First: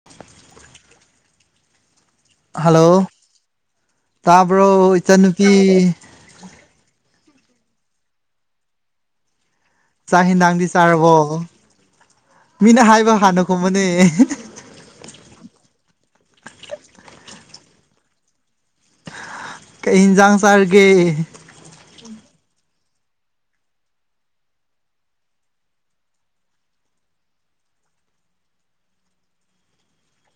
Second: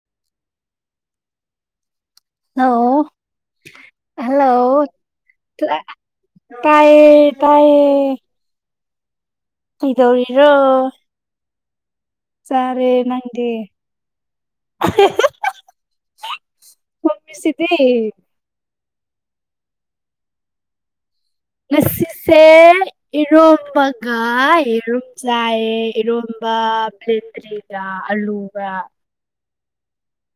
[unintelligible] hello ꯇꯥꯕ꯭ꯔꯣ hello ꯏꯆꯟꯅꯨꯄꯤ ꯇꯥꯏꯌꯦ ꯇꯥꯏꯌꯦ ꯀꯩꯗꯧꯔꯤꯔꯣ ꯑꯣꯍꯣ ꯆꯔꯦ ꯅꯪꯗꯤ ꯈꯨꯝꯃꯨꯅꯦ ꯊꯣꯡꯉꯤꯁꯤꯗꯤ ꯀꯩ ꯍꯤꯟꯖꯥꯡ ꯆꯥꯔꯒꯦ ꯉꯥꯁꯤꯁꯦ ꯏꯔꯣꯝꯕꯒ ꯏꯔꯨꯝ ꯆꯥꯏꯕꯦ ꯏꯔꯣꯝꯕ [unintelligible] ꯔꯥ ꯑꯜꯂꯨꯒ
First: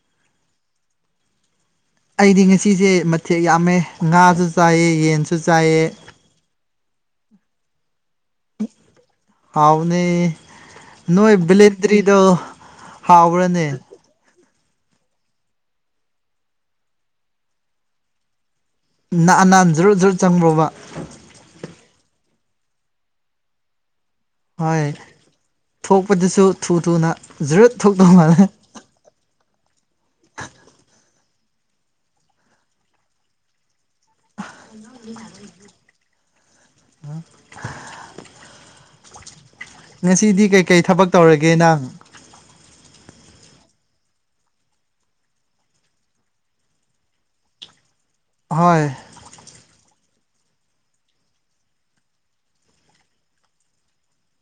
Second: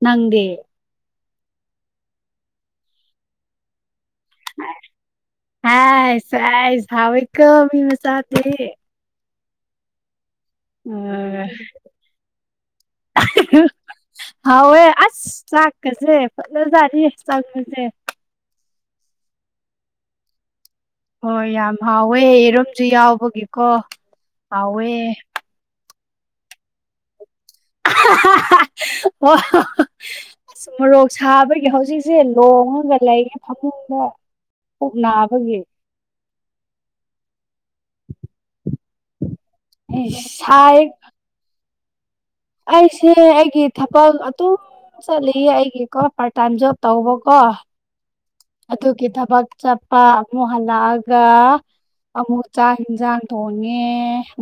ꯅꯪꯗꯤ ꯑꯩꯗꯤ ꯉꯁꯤꯖꯦ ꯃꯊꯦꯜ ꯌꯥꯝꯃꯦ ꯉꯥꯁꯨ ꯆꯥꯏꯌꯦ ꯌꯦꯟꯁꯨ ꯆꯥꯏꯌꯦ ꯁꯦꯁ ꯍꯥꯎꯋꯤꯀꯣ ꯃꯤ ꯃꯆꯗꯤ ꯍꯥꯎꯕꯅꯦ ꯑ ꯅꯣꯏ ꯕꯂꯦꯟꯗꯔꯤꯗꯣ ꯍꯥꯎꯕꯔꯅꯦ ꯍꯥꯎꯋꯦ ꯑꯁ ꯆꯥꯛ ꯀꯖꯦ ꯐꯖ ꯖꯠꯅꯤ ꯆꯡꯕꯖꯦ ꯅꯍꯥꯟ ꯅꯍꯥꯟ ꯖꯨꯔꯨꯠ ꯖꯨꯔꯨꯠ ꯆꯪꯕ꯭ꯔꯣꯕ ꯍꯣꯏ ꯌꯥꯝ ꯍꯥꯎꯋꯦ ꯌꯦꯔꯣꯝꯖꯨ ꯌꯥꯎꯕꯒꯤꯀꯣ ꯍꯣꯏ ꯍꯥꯎꯋꯦ ꯊꯣꯛꯄꯗꯁꯨ ꯊꯨ ꯊꯨꯅ ꯖꯨꯔꯠ ꯊꯣꯛꯇꯧ ꯃꯥꯜꯂꯦ ꯋꯥ [unintelligible] ꯑꯁ ꯃꯣꯔꯣꯛ ꯁꯥꯕꯒꯤ ꯍꯧꯖꯤꯛꯁꯦ ꯂꯣꯡꯉꯒ ꯂꯩꯌꯦ ꯐꯃꯨꯡꯗ ꯄꯨꯛ ꯅꯥꯕꯒꯤ [unintelligible] ꯉꯁꯤꯗꯤ ꯁꯥꯏ ꯀꯩꯀꯩ ꯊꯕꯛ ꯇꯧꯔꯒꯦ ꯅꯪ ꯑꯩꯁꯦ ꯑꯩꯒꯤ ꯊꯕꯛ ꯑꯗꯨꯝ ꯆꯠꯂꯤꯌꯦ ꯑꯩꯒꯤꯀꯣ ꯄꯥꯔꯠ ꯇꯥꯏꯝ ꯖꯣꯕ ꯇꯧꯕꯀꯣ ꯍꯣꯏ ꯑꯗꯨꯒꯤ ꯊꯕꯛ ꯆꯞꯄ ꯑꯃꯨꯛ ꯍꯜꯂꯛꯑꯒ ꯑꯃꯨꯛ ꯆꯥꯛ ꯍꯦꯟꯁꯥꯡ ꯊꯣꯡꯉꯦ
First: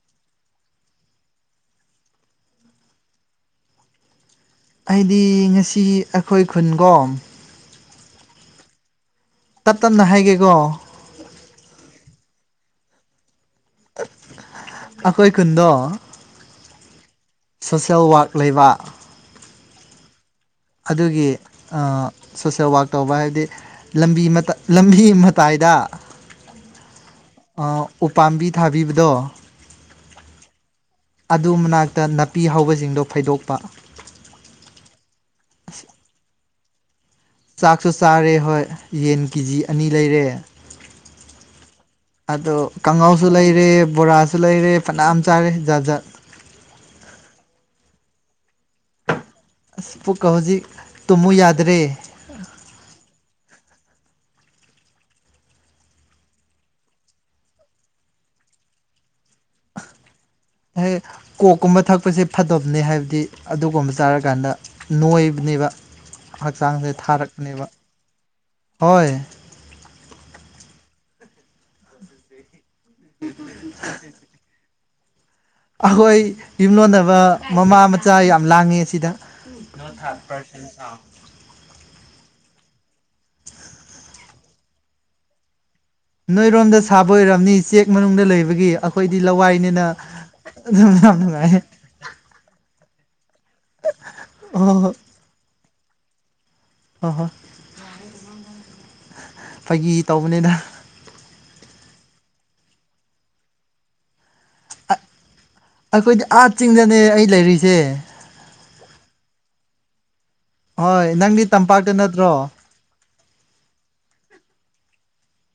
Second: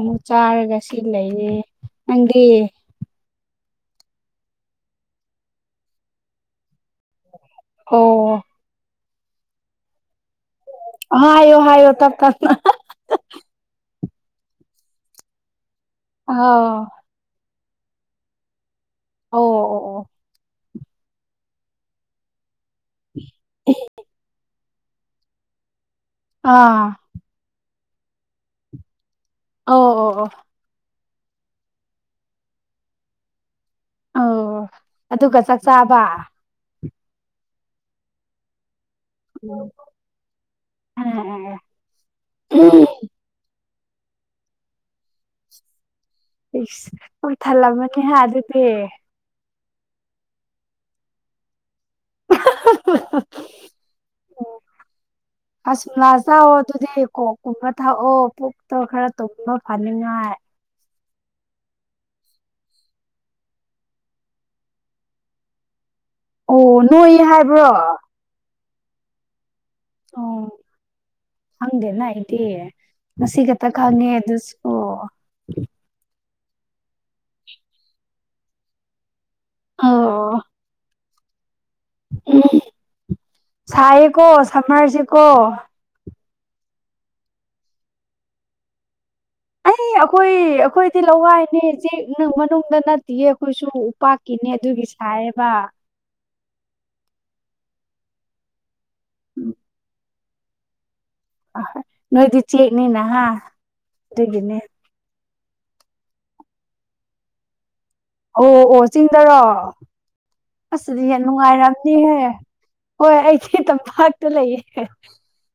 ꯃꯨꯛ ꯆꯥꯔꯒ ꯁꯤ ꯂꯩꯔꯦ ꯅꯪꯗꯤ ꯑꯩꯗꯤ ꯉꯁꯤ ꯑꯈꯣꯏ ꯈꯨꯟꯒꯣꯝ ꯍꯣ ꯇꯞ ꯇꯞꯅ ꯍꯥꯏꯒꯦꯀꯣ ꯍꯥꯏꯌꯣ ꯍꯥꯏꯌꯣ ꯇꯞ ꯇꯞꯅ ꯑꯈꯣꯏ ꯈꯨꯟꯗꯣ ꯍꯥꯎ ꯁꯣꯁꯦꯜ ꯋꯛ ꯂꯩꯕ ꯑꯣ ꯑꯣ ꯑꯣ ꯑꯗꯨꯒꯤ ꯑ ꯁꯣꯁꯦꯜ ꯋꯛ ꯇꯧꯕ ꯍꯥꯏꯕꯗꯤ ꯂꯝꯕꯤ ꯃꯇꯠ ꯂꯝꯕꯤ ꯃꯇꯥꯏꯗ ꯑꯥ ꯑ ꯎꯄꯥꯝꯕꯤ ꯊꯥꯕꯤꯕꯗꯣ ꯑꯥꯎ ꯑꯣ ꯑꯣ ꯑꯗꯨ ꯃꯅꯥꯛꯇ ꯅꯥꯄꯤ ꯍꯧꯕꯖꯤꯡꯗꯣ ꯐꯣꯏꯗꯣꯛꯄ ꯑꯣ ꯑꯗꯨꯒ ꯆꯛꯆꯥꯥꯕ ꯆꯥꯛꯁꯨ ꯆꯔꯦ ꯍꯣꯏ ꯌꯦꯟ ꯀꯤꯖꯤ ꯑꯅꯤ ꯂꯩꯔꯦ ꯑ ꯑꯗꯣ ꯑ ꯀꯥꯡꯉꯧ ꯖꯨ ꯂꯩꯔꯦ ꯕꯣꯔꯥꯁꯨ ꯂꯩꯔꯦ ꯐꯅꯌꯥꯝ ꯆꯥꯔꯦ ꯖꯥꯠ ꯖꯥꯠ ꯏꯁ ꯄꯨꯛ ꯊꯜꯂꯝꯃꯅꯤ ꯍꯥ ꯑꯗꯨꯗꯤ ꯑꯁ ꯄꯨꯛꯀ ꯍꯧꯖꯤꯛ ꯇꯨꯝꯃꯨ ꯌꯥꯗ꯭ꯔꯦ ꯑꯣ ꯑꯁ ꯆꯥꯛꯑꯣ ꯑꯗꯨꯗꯤ ꯀꯣꯛꯀꯨꯝꯕ ꯊꯥꯛꯑꯣ ꯄꯨꯛꯇꯣ ꯈꯔ ꯇꯨꯝꯕ ꯐꯅꯤꯡꯉꯥꯏ ꯍꯦꯛ ꯀꯣꯛꯀꯨꯝꯕ ꯊꯛꯄꯁꯦ ꯐꯠꯗꯕꯅꯤ ꯍꯥꯏꯕꯗꯤ ꯑꯗꯨꯒꯨꯝꯕ ꯆꯥꯔꯀꯥꯟꯗ ꯅꯣꯏꯕꯅꯦꯕ ꯑꯣ ꯍꯛꯆꯥꯡꯁꯦ ꯅꯣꯏꯌꯦ ꯍꯥꯏꯕ꯭ꯔꯣ ꯊꯥꯔꯛꯄꯅꯦꯕ ꯍꯣꯏ ꯑꯣ ꯈꯪꯗꯦꯅ ꯑꯩꯗꯤ ꯉꯁꯤꯈꯇ ꯈꯪꯉꯦ ꯑꯗꯨꯁꯨ ꯑꯍꯣꯏ ꯌꯨꯝꯂꯣꯟꯅꯕ ꯃꯃꯥ ꯃꯆꯥ ꯌꯥꯝ ꯂꯥꯡꯉꯦ ꯁꯤꯗ [inaudible] ꯑꯣ ꯎꯝ ꯁꯥꯏꯌꯦꯀꯣ ꯁꯝꯃ꯭ꯔꯁꯤ ꯀꯣ ꯅꯣꯏꯔꯣꯝꯗ ꯁꯥꯕ ꯑꯣꯏꯔꯝꯅꯤ ꯆꯦꯛ ꯃꯅꯨꯡꯗ ꯂꯩꯕꯒꯤ ꯈꯣꯏꯗꯤ ꯑꯩ ꯂꯋꯥꯏꯅꯤꯅ ꯑꯩꯈꯣꯏ ꯑꯗꯨꯝ ꯑꯩꯈꯣꯏꯗꯤ ꯌꯥꯝ ꯅꯨꯡꯉꯥꯏꯌꯦ ꯂꯋꯥꯏꯅꯦ ꯆꯦꯛ ꯅꯨꯡ ꯃꯅꯨꯡꯗ ꯅꯠꯇꯤꯌꯦ ꯈꯣꯏꯁꯨ ꯎꯄꯥꯛꯀꯤꯅꯦ ꯑꯣ ꯍꯣ ꯑꯗꯨꯒꯤ ꯍꯣꯏ ꯁꯥꯏꯌꯦꯕ ꯍꯣꯏ ꯍꯣꯏ [inaudible] ꯎꯝ ꯐꯥꯒꯤ ꯇꯧꯕꯅꯤꯗ ꯑ ꯅꯣꯏꯗꯤ ꯆꯦꯛꯅꯤꯅ ꯍꯥ ꯑꯗꯨꯒꯤꯅꯦ ꯑꯈꯣꯏꯗꯤ ꯑꯥꯆꯤꯡꯗꯅꯦ ꯑꯩ ꯂꯩꯔꯤꯖꯦ ꯑꯣ ꯑꯣ ꯆꯤꯡꯗꯔꯣ ꯑꯁꯤꯗꯤ ꯍꯣꯏ ꯅꯪꯗꯤ ꯇꯝꯄꯥꯛꯇ ꯅꯨꯡꯉꯥꯏꯔꯝꯅꯤꯍꯦ ꯅꯠꯇ꯭ꯔꯣ ꯍꯣꯏ ꯑꯩꯗꯤ ꯇꯝꯄꯥꯛꯇ ꯂꯩꯌꯦ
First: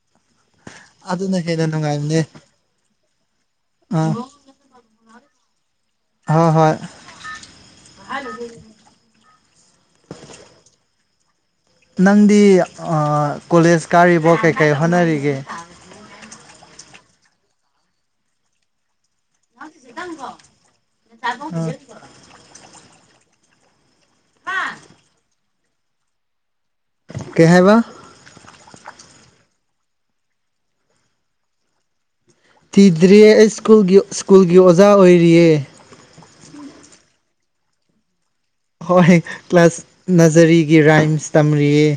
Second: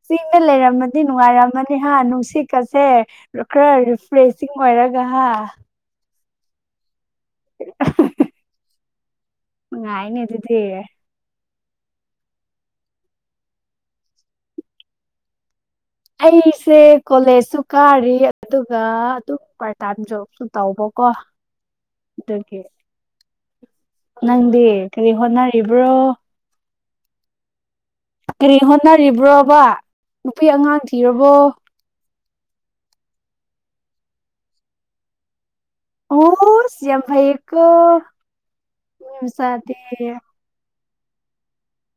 ꯆꯤꯡꯗ ꯂꯩꯔꯝꯃ ꯗꯤ ꯑꯗꯨꯅ ꯍꯦꯟꯅ ꯅꯨꯡꯉꯥꯏꯔꯝꯃꯅꯤ ꯍꯥ ꯅꯨꯡꯉꯥꯏꯕꯅꯦ ꯅꯨꯡꯁꯤꯠꯀꯁꯦ ꯈꯔ ꯈꯔ ꯑꯥ ꯔꯤꯐ꯭ꯔꯦꯁꯤꯡ ꯑꯣꯏꯔꯒ ꯍꯥ ꯍꯥ ꯍꯣꯏ [inaudible] ꯅꯨꯉꯥꯏꯅꯦ ꯑꯗꯨꯗꯤ ꯅꯪꯗꯤ ꯑ ꯀꯣꯂꯦꯖ ꯀꯥꯔꯤꯕꯣ ꯀꯩꯀꯩ ꯍꯣꯠꯅꯔꯤꯒꯦ ꯑꯩꯁꯦ ꯀꯣꯂꯦꯖꯁꯨ ꯀꯥꯔꯤ ꯑꯗꯨꯒ ꯗꯨꯝ ꯄꯥꯠꯇꯥꯏꯝ ꯖꯣꯕꯁꯨ ꯇꯧꯕꯀꯣ ꯗꯨꯒꯤ ꯅꯪꯗꯤ ꯀꯔꯤ ꯍꯣꯠꯅꯔꯤꯕ꯭ꯔꯣ ꯀꯩ ꯍꯥꯏꯕ ꯀꯔꯤ ꯍꯣꯠꯅꯔꯤꯕ꯭ꯔꯣꯕ ꯅꯨꯄꯤ ꯑꯉꯥꯡ ꯊꯤꯔꯕꯣ ꯇꯤꯗ꯭ꯔꯤꯌꯦ ꯑꯩ ꯁ꯭ꯀꯨꯜꯒꯤ ꯁ꯭ꯀꯨꯜꯒꯤ ꯑꯣꯖꯥ ꯑꯣꯏꯔꯤꯌꯦ ꯑꯣꯁ ꯌꯥꯝ ꯐꯩꯌꯦꯀꯣ ꯃꯤ ꯍꯣꯏ ꯃꯆꯥꯗꯤ ꯀ꯭ꯂꯥꯁ ꯅꯖꯔꯤꯒꯤ ꯔꯥꯏꯝꯁ ꯇꯝꯔꯤꯌꯦ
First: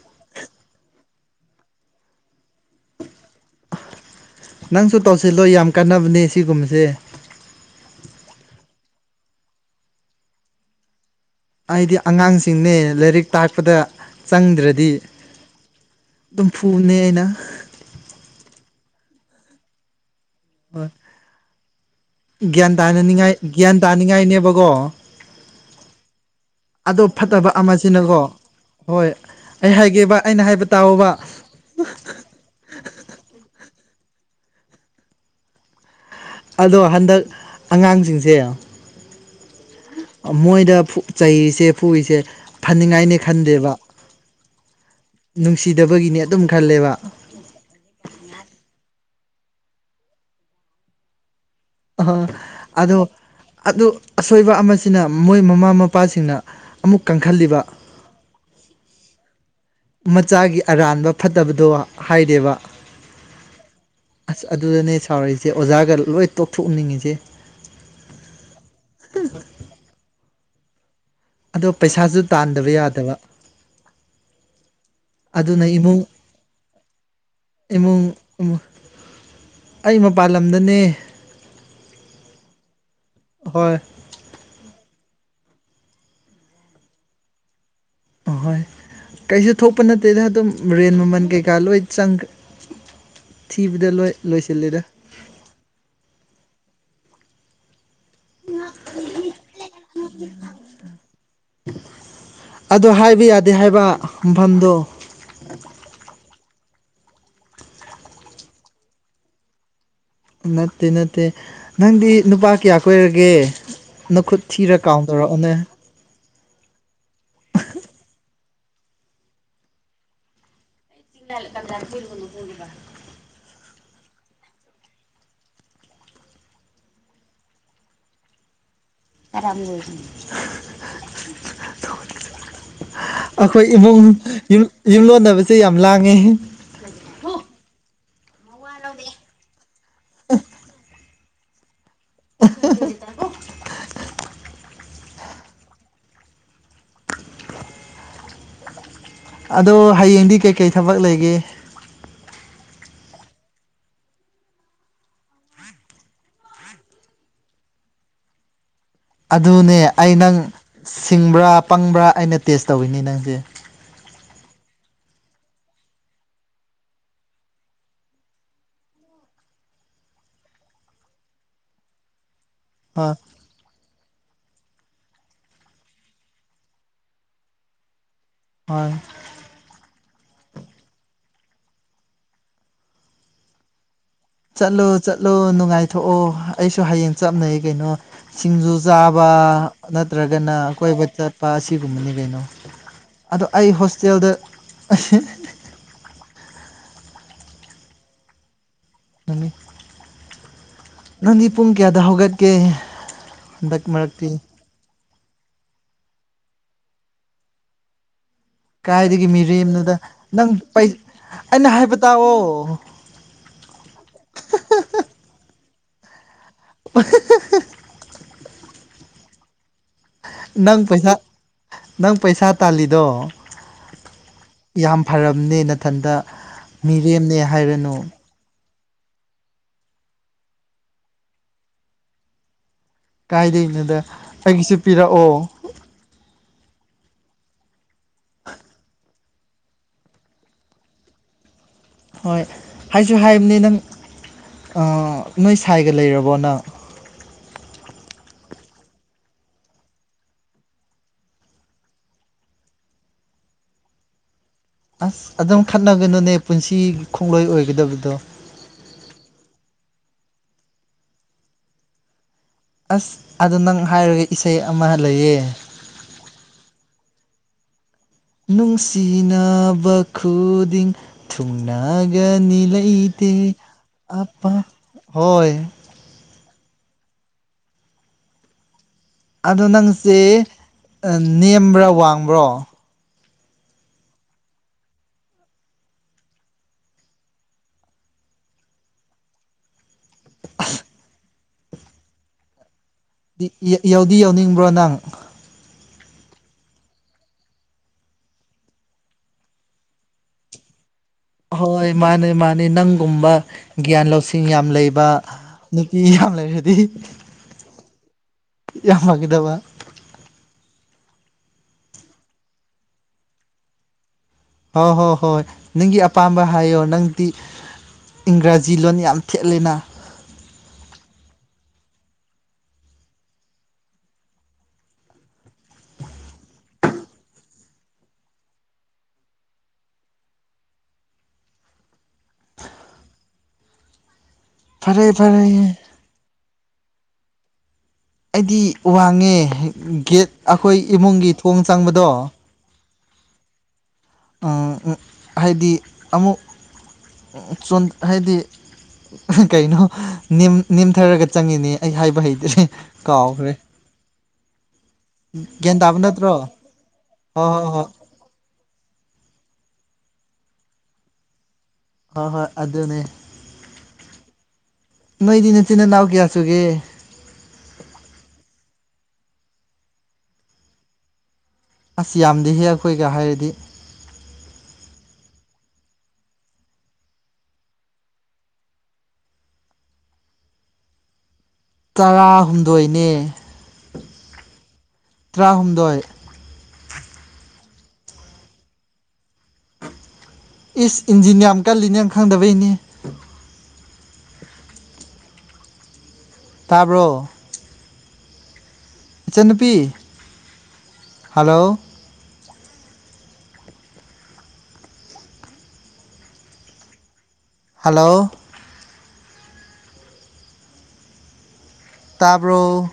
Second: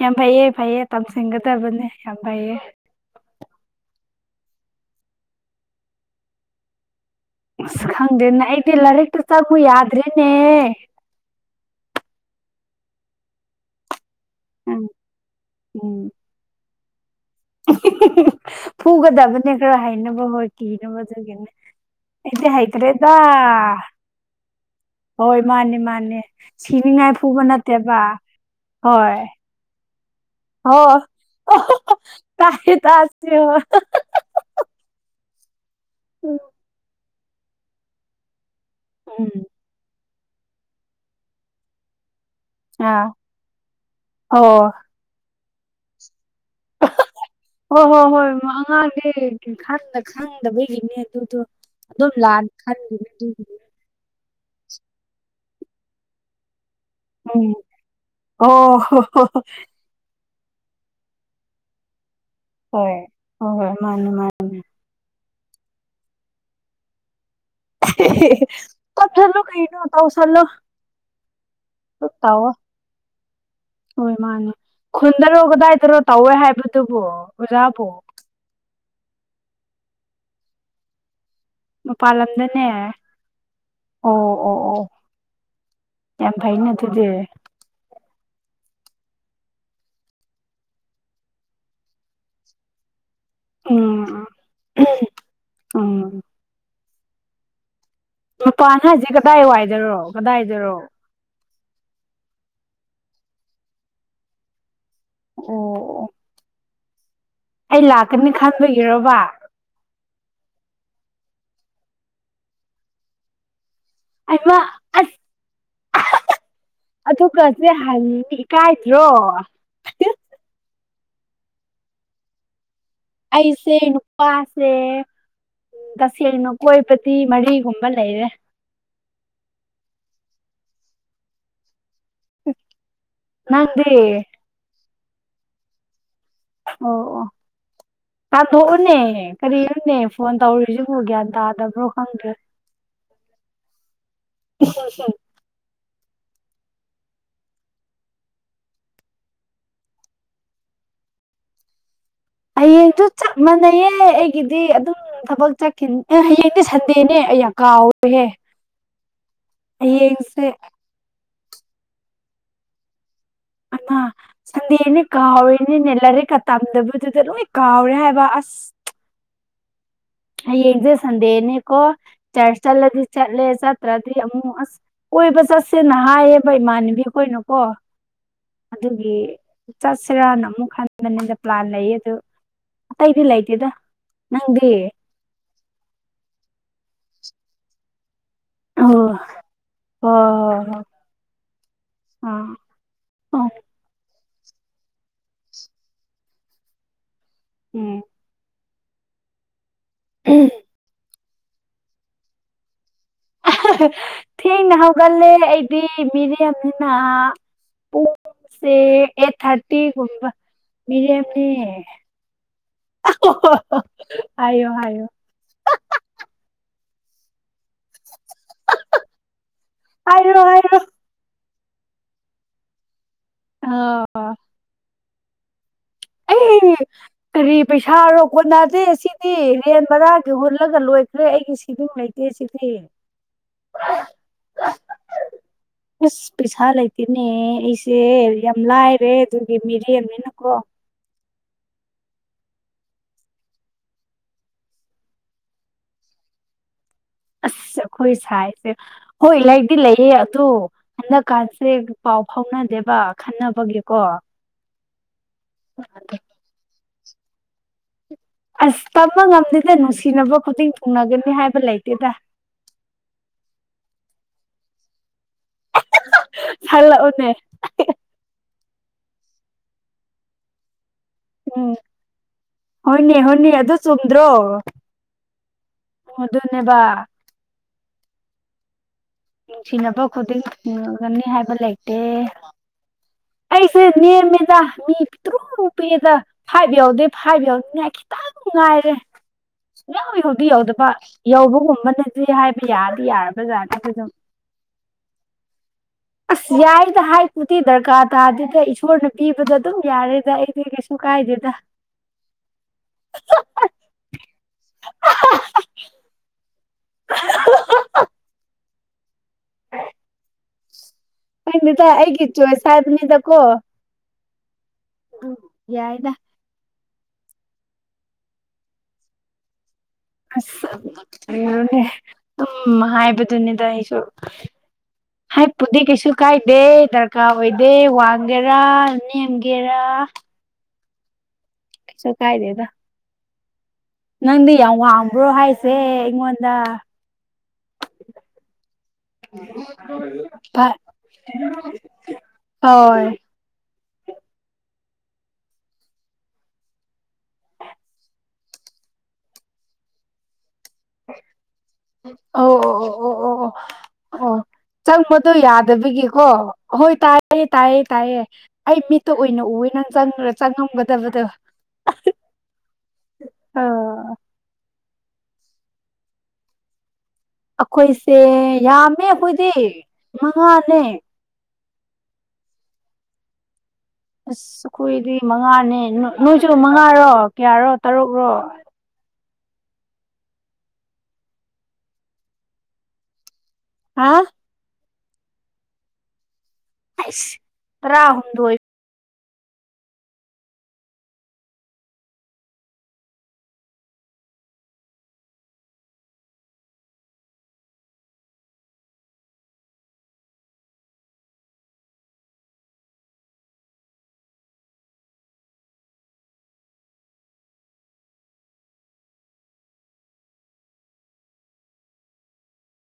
ꯌꯥꯝ ꯐꯩꯌꯦ ꯐꯩꯌꯦ ꯇꯝꯁꯤꯟꯒꯗꯕꯅꯦ ꯌꯥꯝ ꯐꯩꯌꯦ ꯅꯪꯁꯨ ꯇꯧꯁꯤꯜꯂꯣ ꯌꯥꯝ ꯀꯥꯟꯅꯕꯅꯦ ꯁꯤꯒꯨꯝꯕꯁꯦ ꯑꯁ ꯈꯪꯗꯦꯅꯦ ꯑꯩꯗꯤ ꯂꯥꯏꯔꯤꯛꯇꯨ ꯆꯪꯉꯨ ꯌꯥꯗ꯭ꯔꯦꯅꯦ ꯑꯩꯗꯤ ꯑꯉꯥꯡꯁꯤꯡꯅꯦ ꯂꯥꯏꯔꯤꯛ ꯇꯥꯛꯄꯗ ꯎꯝ ꯆꯪꯗ꯭ꯔꯗꯤ ꯎꯝ ꯑꯗꯨꯝ ꯐꯨꯅꯤ ꯑꯩꯅ ꯐꯨꯒꯗꯕꯅꯦ ꯈꯔ ꯍꯩꯅꯕ ꯍꯣꯏ ꯀꯤꯅꯕ ꯑꯗꯨꯒꯤꯅꯦ ꯑꯩꯗꯤ ꯒ꯭ꯌꯥꯟ ꯍꯩꯇ꯭ꯔꯦꯗ ꯇꯥꯅꯅꯤꯡꯉꯥꯏ ꯒ꯭ꯌꯥꯟ ꯇꯥꯅꯤꯡꯉꯥꯏꯅꯦꯕꯀꯣ ꯍꯣꯏ ꯃꯥꯅꯤ ꯃꯥꯅꯦ ꯑꯗꯣ ꯁꯤꯅꯤꯉꯥꯏ ꯐꯨꯕ ꯐꯠꯇꯕ ꯅꯠꯇꯦꯕ ꯑꯃꯁꯤꯅꯀꯣ ꯍꯣꯏ ꯑꯩ ꯍꯥꯏꯒꯦꯕ ꯑꯩꯅ ꯍꯥꯏꯕ ꯇꯥꯑꯣꯕ ꯑꯣꯍꯣ ꯇꯥꯏꯌꯦ ꯇꯥꯁꯦ ꯍꯣꯏ ꯎꯝ ꯑꯗꯣ ꯍꯟꯗꯛ ꯑꯉꯥꯡꯖꯤꯡꯖꯦ ꯎꯝ ꯃꯣꯏꯗ ꯐꯨ ꯆꯩꯔꯤꯁꯦ ꯐꯨꯔꯤꯁꯦ ꯑꯥ ꯐꯅꯤꯡꯉꯥꯏꯅꯦ ꯈꯟꯗꯦꯕ ꯑꯣ ꯅꯨꯡꯁꯤꯗꯕꯒꯤꯅꯦ ꯑꯗꯨꯝ ꯈꯜꯂꯦꯕ ꯍꯣꯏ ꯍꯣꯏ ꯍꯣꯏ ꯑꯉꯥꯡꯅꯦ ꯈꯪꯗ ꯈꯪꯗꯕꯒꯤꯅꯦ ꯑꯗꯨꯗꯣ ꯑ ꯑꯗꯨꯝ ꯂꯥꯥꯟꯅ ꯈꯟ ꯑꯗꯣ ꯑꯗꯨ ꯑꯁꯣꯏꯕ ꯑꯃꯁꯤꯅ ꯃꯣꯏ ꯃꯃꯥ ꯃꯄꯥꯁꯤꯡꯅ ꯑꯃꯨꯛ ꯎꯝ ꯀꯟꯈꯠꯂꯤꯕ ꯑꯣ ꯃꯆꯥꯒꯤ ꯑꯔꯥꯟꯕ ꯐꯠꯇꯕꯗꯣ ꯍꯥꯏꯗꯦꯕ ꯍꯣꯏ ꯍꯣ ꯍꯣꯏ ꯃꯥꯅꯦ ꯃꯥꯅꯦ ꯑꯁ ꯑꯗꯨꯗꯅꯦ ꯁꯥꯎꯔꯤꯁꯦ ꯑꯣꯖꯥꯒ ꯂꯣꯏ ꯇꯣꯛꯊꯣꯛꯅꯤꯡꯉꯤꯁꯦ ꯀꯣꯀꯊꯠꯂꯨ ꯀꯩꯅꯣ ꯇꯧꯁꯟꯂꯨ ꯑꯗꯣ ꯄꯩꯁꯥꯁꯨ ꯇꯥꯟꯗꯕ ꯌꯥꯗꯕ ꯍꯣꯏ ꯃꯥꯅꯦ ꯈꯨꯟꯗꯔꯣ ꯑꯗꯨꯅ ꯀꯗꯥꯏꯗꯔꯣ ꯏꯃꯨꯡ ꯇꯧꯋꯦ ꯍꯥꯏꯕꯗꯨꯕꯣ ꯑꯣꯖꯥꯕꯨ ꯏꯃꯨꯡ ꯑꯩ ꯃꯄꯥꯟ ꯂꯝꯗꯅꯦ ꯃꯄꯥꯅ ꯂꯝꯗꯅꯦ ꯑꯣ ꯍꯣꯏ ꯑꯣ ꯑꯣ ꯌꯥꯝ ꯐꯩꯅꯦ ꯑꯗꯨꯗꯤ ꯑꯍꯣꯏ ꯀꯩꯁꯨ ꯊꯣꯛꯄ ꯅꯠꯇꯦꯗ ꯑꯗꯨꯝ ꯔꯦꯟ ꯃꯃꯜ ꯀꯩꯀꯥ ꯂꯣꯏ ꯆꯪ ꯊꯤꯕꯗ ꯂꯣꯏ ꯎꯝ ꯂꯣꯏꯁꯤꯂꯦꯗ [unintelligible] ꯃꯄꯥꯟ ꯍꯥꯏꯁꯦ ꯀꯗꯥꯏ ꯋꯥꯏꯗꯔꯣ ꯀꯗꯥꯏꯗꯔꯣ ꯑꯗꯣ ꯍꯥꯏꯕ ꯌꯥꯗꯦ ꯍꯥꯏꯕ ꯃꯐꯝꯗꯣ ꯑꯣ ꯑꯩ ꯂꯥꯛꯀꯅꯤ ꯈꯟꯕꯒꯤꯔꯣꯕ ꯅꯠꯇꯦ ꯅꯠꯇꯦ ꯅꯪꯗꯤ ꯅꯨꯄꯥ ꯀꯌꯥ ꯀꯣꯏꯔꯒꯦ ꯅꯈꯨꯠ ꯑꯩꯃ ꯊꯤꯔꯛ ꯀꯥꯎꯟ ꯑꯁ ꯇꯧꯔꯛꯑꯣꯅꯦ ꯑꯗꯨꯒꯁꯦ ꯍꯥꯏꯅꯤꯡꯗꯦ ꯏꯀꯥꯏꯗ꯭ꯔꯣ [unintelligible] ꯑꯩꯁꯦ ꯅꯨꯄꯥꯁꯦ ꯇꯥꯁꯦꯡꯅ ꯀꯣꯏꯕꯗꯤ ꯃꯔꯤꯒꯨꯝꯕ ꯂꯩꯔꯦ [unintelligible] ꯑꯈꯣꯏ ꯅꯪꯗꯤ ꯏꯃꯨꯡ ꯌꯨꯝꯂꯣꯟꯅꯕꯁꯦ ꯌꯥꯝ ꯂꯥꯡꯉꯦꯍꯦ ꯑꯣ ꯑꯣ ꯇꯥꯟꯗꯣꯛꯑꯣꯅꯦ ꯀꯔꯤꯅꯣꯅꯦ ꯐꯣꯟ ꯇꯧꯔꯤꯁꯤꯕꯨ ꯒ꯭ꯌꯥꯟ ꯇꯥꯗꯕ꯭ꯔꯣ ꯈꯪꯗ꯭ꯔꯦ [unintelligible] [unintelligible] ꯑꯗꯣ ꯍꯌꯦꯡꯗꯤ ꯀꯩꯀꯩ ꯊꯕꯛ ꯂꯩꯒꯦ ꯍꯌꯦꯡꯁꯨ ꯆꯞ ꯃꯥꯟꯅꯩꯌꯦ ꯑꯩꯒꯤꯗꯤ ꯑꯗꯨꯝ ꯊꯕꯛ ꯆꯠꯈꯤꯅꯤ ꯑꯦ ꯍꯌꯦꯡꯗꯤ ꯁꯟꯗꯦꯅꯦ ꯑꯌꯥ ꯀꯥꯎꯔꯦꯍꯦ ꯑꯗꯨꯅꯦ ꯑꯩ ꯅꯪ ꯁꯤꯡꯕ꯭ꯔꯥ ꯄꯪꯕ꯭ꯔꯥ ꯑꯩꯅ ꯇꯦꯁ ꯇꯧꯋꯤꯅꯤ ꯅꯪꯁꯦ ꯑꯃ ꯁꯟꯗꯦꯅꯦ ꯀꯥꯎꯔꯤꯅꯤꯅꯦ ꯂꯥꯏꯔꯤꯛꯀ ꯇꯝꯗꯕꯗꯨꯗ ꯂꯣꯏ ꯀꯥꯎꯔꯦ ꯍꯥꯏꯕ ꯑꯁ ꯍꯌꯦꯡꯁꯦ ꯁꯟꯗꯦꯅꯦꯀꯣ ꯆꯔꯆ ꯆꯠꯂꯗꯤ ꯍꯣꯏ ꯆꯠꯂꯦ ꯆꯠ ꯇ꯭ꯔꯗꯤ ꯑꯃꯨꯛ ꯑꯁ ꯀꯣꯏꯕ ꯆꯠꯁꯦꯅ ꯍꯥꯏꯌꯦꯕ ꯏꯃꯥꯟꯅꯕꯤꯈꯣꯏꯅꯀꯣ ꯍꯣꯏ ꯑꯗꯨꯒꯤ ꯆꯠꯁꯤꯔꯅ ꯑꯃꯨꯛ ꯈꯟꯕꯅꯤꯗ ꯄꯂ꯭ꯥꯟ ꯂꯩꯌꯦ ꯑꯗꯨ ꯑꯩꯗꯤ ꯂꯩꯇꯦꯗ ꯅꯪꯗꯤ ꯆꯠꯂꯣ ꯆꯠꯂꯣ ꯅꯨꯡꯉꯥꯏꯊꯣꯛꯑꯣ ꯑꯩꯁꯨ ꯍꯌꯦꯡ ꯆꯞꯅꯩ ꯀꯩꯅꯣ ꯁꯤꯡꯖꯨ ꯊꯦꯡꯅ ꯆꯥꯕ ꯅꯠꯇ꯭ꯔꯒꯅ ꯀꯣꯏꯕ ꯆꯠ ꯂꯄꯥ ꯑꯁꯤꯒꯨꯝꯕꯅꯤ ꯀꯩꯅꯣ ꯑꯗꯣ ꯑꯩ ꯍꯣꯁꯇꯦꯜꯗ ꯍꯨꯝ ꯅꯨꯃꯤꯠ ꯎꯝ ꯅꯪꯗꯤ ꯄꯨꯡ ꯀꯌꯥꯗ ꯍꯧꯒꯠꯀꯦ ꯍꯟꯗꯛ ꯃꯔꯛꯇꯤ ꯊꯦꯡꯅ ꯍꯧꯒꯠꯂꯦ ꯑꯩꯗꯤ ꯃꯤꯔꯦꯝꯅꯤꯅ ꯄꯨꯡ ꯁꯦ ꯀꯥꯏꯗꯒꯤ ꯑꯩꯠ ꯃꯤꯔꯦꯝꯅꯣꯗ ꯊꯥꯔꯇꯤꯒꯨꯝꯕ ꯅꯪ ꯃꯤꯔꯦꯝꯅꯦ ꯑꯩꯅ ꯍꯥꯏꯕ ꯇꯥꯛꯑꯣ ꯍꯥꯏꯌꯣ ꯍꯥꯏꯌꯣ [unintelligible] ꯍꯥꯏꯔꯣ ꯍꯥꯏꯔꯣ ꯅꯪ ꯄꯩꯁꯥ ꯅꯪ ꯄꯩꯁꯥ ꯇꯥꯜꯂꯤꯗꯣ ꯑ ꯌꯥꯝ ꯐꯔꯝꯅꯦ ꯅꯊꯟꯇ ꯑꯦ ꯀꯔꯤ ꯄꯩꯁꯥꯅꯣ ꯀꯣꯟꯅꯗꯦ ꯁꯤꯗꯤ ꯔꯦꯟ ꯕꯔꯥꯒꯤ ꯍꯨꯜꯂꯒ ꯂꯣꯏꯈ꯭ꯔꯦ ꯑꯩꯒꯤ ꯁꯦꯕꯤꯡ ꯂꯩꯇꯦ ꯁꯤꯗꯤ ꯀꯥꯏꯗꯩꯅꯣꯗ ꯑꯩꯒꯤꯁꯨ ꯄꯤꯔꯛꯑꯣ ꯏꯁ ꯄꯩꯁꯥ ꯂꯩꯇꯦꯅꯦ ꯑꯩꯁꯦ ꯌꯥꯝ ꯂꯥꯏꯔꯦ ꯑꯗꯨꯒꯤ ꯃꯤꯔꯦꯝꯅꯤꯅꯀꯣ ꯍꯣꯏ ꯍꯥꯏꯁꯨ ꯍꯥꯏꯕꯅꯤ ꯅꯪ ꯅꯣꯏ ꯁꯥꯏꯒ ꯂꯩꯔꯕꯣ ꯅꯪ ꯑꯁ ꯑꯩꯈꯣꯏ ꯁꯥꯏꯁꯦ ꯍꯣꯏ ꯂꯩꯗꯤ ꯂꯩꯌꯦ ꯑꯗꯣ ꯍꯟꯗꯛ ꯀꯥꯁꯦ ꯄꯥꯎ ꯐꯥꯎꯅꯗꯦꯕ ꯈꯟꯅꯕꯒꯤꯀꯣ ꯑꯁ ꯑꯗꯨꯝ ꯈꯠꯅꯒꯅꯨꯅꯦ ꯄꯨꯟꯁꯤ ꯈꯣꯡꯂꯣꯏ ꯑꯣꯏꯒꯗꯕꯗꯣ ꯑꯁ ꯇꯝꯕ ꯉꯝꯗꯦꯗ ꯅꯨꯡꯁꯤꯅꯕ ꯈꯨꯗꯤꯡ ꯊꯨꯡꯅꯒꯅꯤ ꯍꯥꯏꯕ ꯂꯩꯇꯦꯗ ꯑꯁ ꯑꯗꯣ ꯅꯪ ꯍꯥꯏꯔꯒ ꯏꯁꯩ ꯑꯃ ꯂꯩꯌꯦ ꯁꯛꯂꯛꯎꯅꯦ ꯅꯨꯡꯁꯤꯅꯕ ꯈꯨꯗꯤꯡ ꯎꯝ ꯊꯨꯡꯅꯒꯅꯤ ꯍꯣꯏꯅꯦ ꯂꯩꯩꯇꯦ ꯍꯣꯏꯅꯦ ꯑꯗꯨ ꯑꯄꯥꯝ ꯍꯣꯏ ꯑꯣ ꯑꯗꯨꯅꯦꯕ ꯑꯗꯣ ꯅꯨꯡꯁꯤꯅꯕ ꯈꯨꯗꯤꯡ ꯅꯪꯁꯦ ꯊꯨꯡꯅꯒꯅꯤ ꯍꯥꯏꯕ ꯅꯦꯝꯕ꯭ꯔꯥ ꯂꯩꯇꯦ ꯋꯥꯡꯕ꯭ꯔꯣ ꯑꯩꯁꯦ ꯅꯦꯝꯃꯦꯗ ꯃꯤ ꯄꯤꯛꯇꯔꯨ ꯄꯤꯛ ꯑꯦ ꯗ ꯐꯥꯏꯚ ꯌꯥꯎꯗꯦ ꯐꯥꯏꯚ ꯌꯥꯎꯅꯤꯡꯉꯥꯏ ꯈꯤꯇꯪ ꯉꯥꯏꯔꯦ ꯁꯨꯛꯌꯧ ꯌꯧꯗꯤ ꯌꯧꯗꯕ ꯌꯧꯕꯒꯨꯝꯕꯅꯗꯤ ꯍꯥꯏꯕ ꯌꯥꯔꯗꯤ ꯌꯥꯔꯕꯖꯅꯤꯗ ꯑꯗꯨꯝ ꯌꯥꯎꯅꯤꯡꯕ꯭ꯔꯣ ꯅꯪ ꯑꯁ ꯌꯥꯏꯗ ꯍꯥꯏꯄꯨꯗꯤ ꯗꯔꯀꯥꯔ ꯇꯥꯔꯗꯦꯗ ꯏꯁꯣꯔꯅ ꯄꯤꯕꯗ ꯑꯗꯨꯝ ꯌꯥꯔꯦꯗ ꯑꯩꯗꯤ ꯀꯩꯁꯨ ꯀꯥꯏꯗꯦꯗ ꯍꯣꯏ ꯃꯥꯅꯦ ꯃꯥꯅꯦ ꯅꯪꯒꯨꯝꯕ ꯒ꯭ꯌꯥꯟ ꯂꯧꯁꯤꯡ ꯌꯥꯝ ꯂꯩꯕ ꯅꯨꯄꯤ ꯌꯥꯝ ꯂꯩꯔꯗꯤ ꯌꯥꯝ ꯐꯒꯗꯕ ꯀꯪꯗꯦꯗ ꯑꯩꯒꯤ ꯆꯣꯏꯁ ꯍꯥꯏꯕꯅꯤꯗ ꯀꯣ ꯍꯣꯏ ꯍꯣꯏ ꯍꯣꯏ ꯅꯪꯒꯤ ꯌꯥꯏꯗ ꯑꯄꯥꯝꯕ ꯍꯥꯏꯌꯣ ꯅꯪ ꯇꯤ ꯏꯪꯒ꯭ꯔꯥꯖꯤ ꯂꯣꯟ ꯌꯥꯝ ꯊꯦꯠꯂꯦꯅ ꯑꯁ ꯀꯩꯅꯣꯅꯦ ꯑꯗꯨꯝ ꯍꯥꯏꯕꯗꯨꯅꯤꯗ ꯑꯩꯁꯨ [unintelligible] ꯍꯥꯏꯄꯨꯗꯤ ꯀꯩꯁꯨ ꯀꯥꯏꯗꯦ ꯗꯔꯀꯥꯔ ꯑꯣꯏꯗꯦ ꯋꯥꯡꯒꯦꯔꯥ ꯅꯦꯝꯒꯦꯔꯥ ꯁꯣ ꯀꯥꯏꯗꯦꯗ ꯅꯪꯗꯤ ꯌꯥꯝ ꯐꯔꯦ ꯋꯥꯡꯕ꯭ꯔꯣ ꯐꯔꯦ ꯍꯥꯏꯁꯦ ꯑꯩꯉꯣꯟꯗ ꯑꯩꯗꯤ ꯋꯥꯡꯉꯦ ꯒꯦꯠ ꯑꯩꯈꯣꯏ ꯏꯃꯨꯡꯒꯤ ꯊꯣꯡ ꯆꯪꯕꯗꯣ ꯍꯣꯏ ꯎꯝ ꯎꯝ ꯍꯥꯏꯗꯤ ꯑꯃꯨꯛ ꯆꯣꯟ ꯍꯥꯏꯗꯤ ꯀꯩꯅꯣ ꯅꯤꯝ ꯅꯤꯝꯊꯔꯒ ꯆꯪꯉꯤꯅꯦ ꯑꯩ ꯍꯥꯏꯕ ꯑꯣ ꯍꯩꯇ꯭ꯔꯦ ꯑꯣ ꯑꯣ ꯑꯣ ꯑꯣ ꯀꯥꯎꯒ꯭ꯔꯦ ꯑꯣ ꯆꯪꯕꯗꯣ ꯌꯥꯗꯕꯒꯤꯀꯣ ꯍꯣꯏ ꯇꯥꯏꯌꯦ ꯍꯣꯏ ꯍꯣꯏ ꯇꯥꯏꯌꯦ ꯍꯣꯏ ꯇꯥꯏꯌꯦ ꯑꯩ ꯃꯤꯠꯇ ꯑꯣꯏꯅ ꯎꯋꯦ ꯅꯪ ꯆꯪ ꯆꯪꯉꯝꯒꯗꯕꯗꯣ ꯍꯣꯏ ꯍꯣꯏ ꯑꯗꯨꯅꯦ ꯑꯥ ꯅꯣꯏꯗꯤ ꯅꯆꯤꯟ ꯅꯅꯥꯎ ꯀꯌꯥꯁꯨꯒꯦ ꯑꯈꯣꯏꯁꯦ ꯌꯥꯝꯃꯦ ꯑꯈꯣꯏꯗꯤ ꯃꯉꯥꯅꯦ ꯑꯁ ꯌꯥꯝꯗꯦ ꯍꯦ ꯑꯈꯣꯏꯒ ꯍꯥꯏꯔꯗꯤ ꯑꯁ ꯑꯈꯣꯏꯗꯤ ꯃꯉꯥꯅꯦ ꯅꯣꯏꯁꯨ ꯃꯉꯥꯔꯣ ꯀꯌꯥꯔꯣ ꯇꯔꯨꯛꯔꯣ ꯇꯔꯥꯍꯨꯝꯗꯣꯏꯅꯦ ꯍꯥ ꯇꯔꯥꯍꯨꯝꯗꯣꯏ ꯇꯔꯥꯍꯨꯝꯗꯣꯏ ꯏꯁ ꯏꯟꯖꯤꯟ ꯌꯥꯝ ꯀꯜꯂꯤꯅꯪ ꯈꯪꯗꯕꯩꯅꯤ ꯇꯥꯕ꯭ꯔꯣ ꯏꯆꯟꯅꯨꯄꯤ ꯍꯜꯂꯣ ꯍꯜꯂꯣ ꯇꯥꯕ꯭ꯔꯣ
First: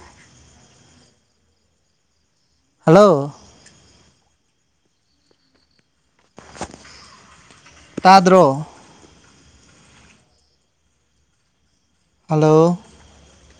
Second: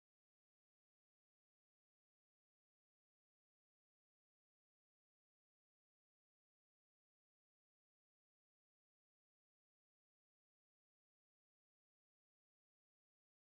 ꯍꯜꯂꯣ ꯇꯗ꯭ꯔꯣ ꯍꯜꯂꯣ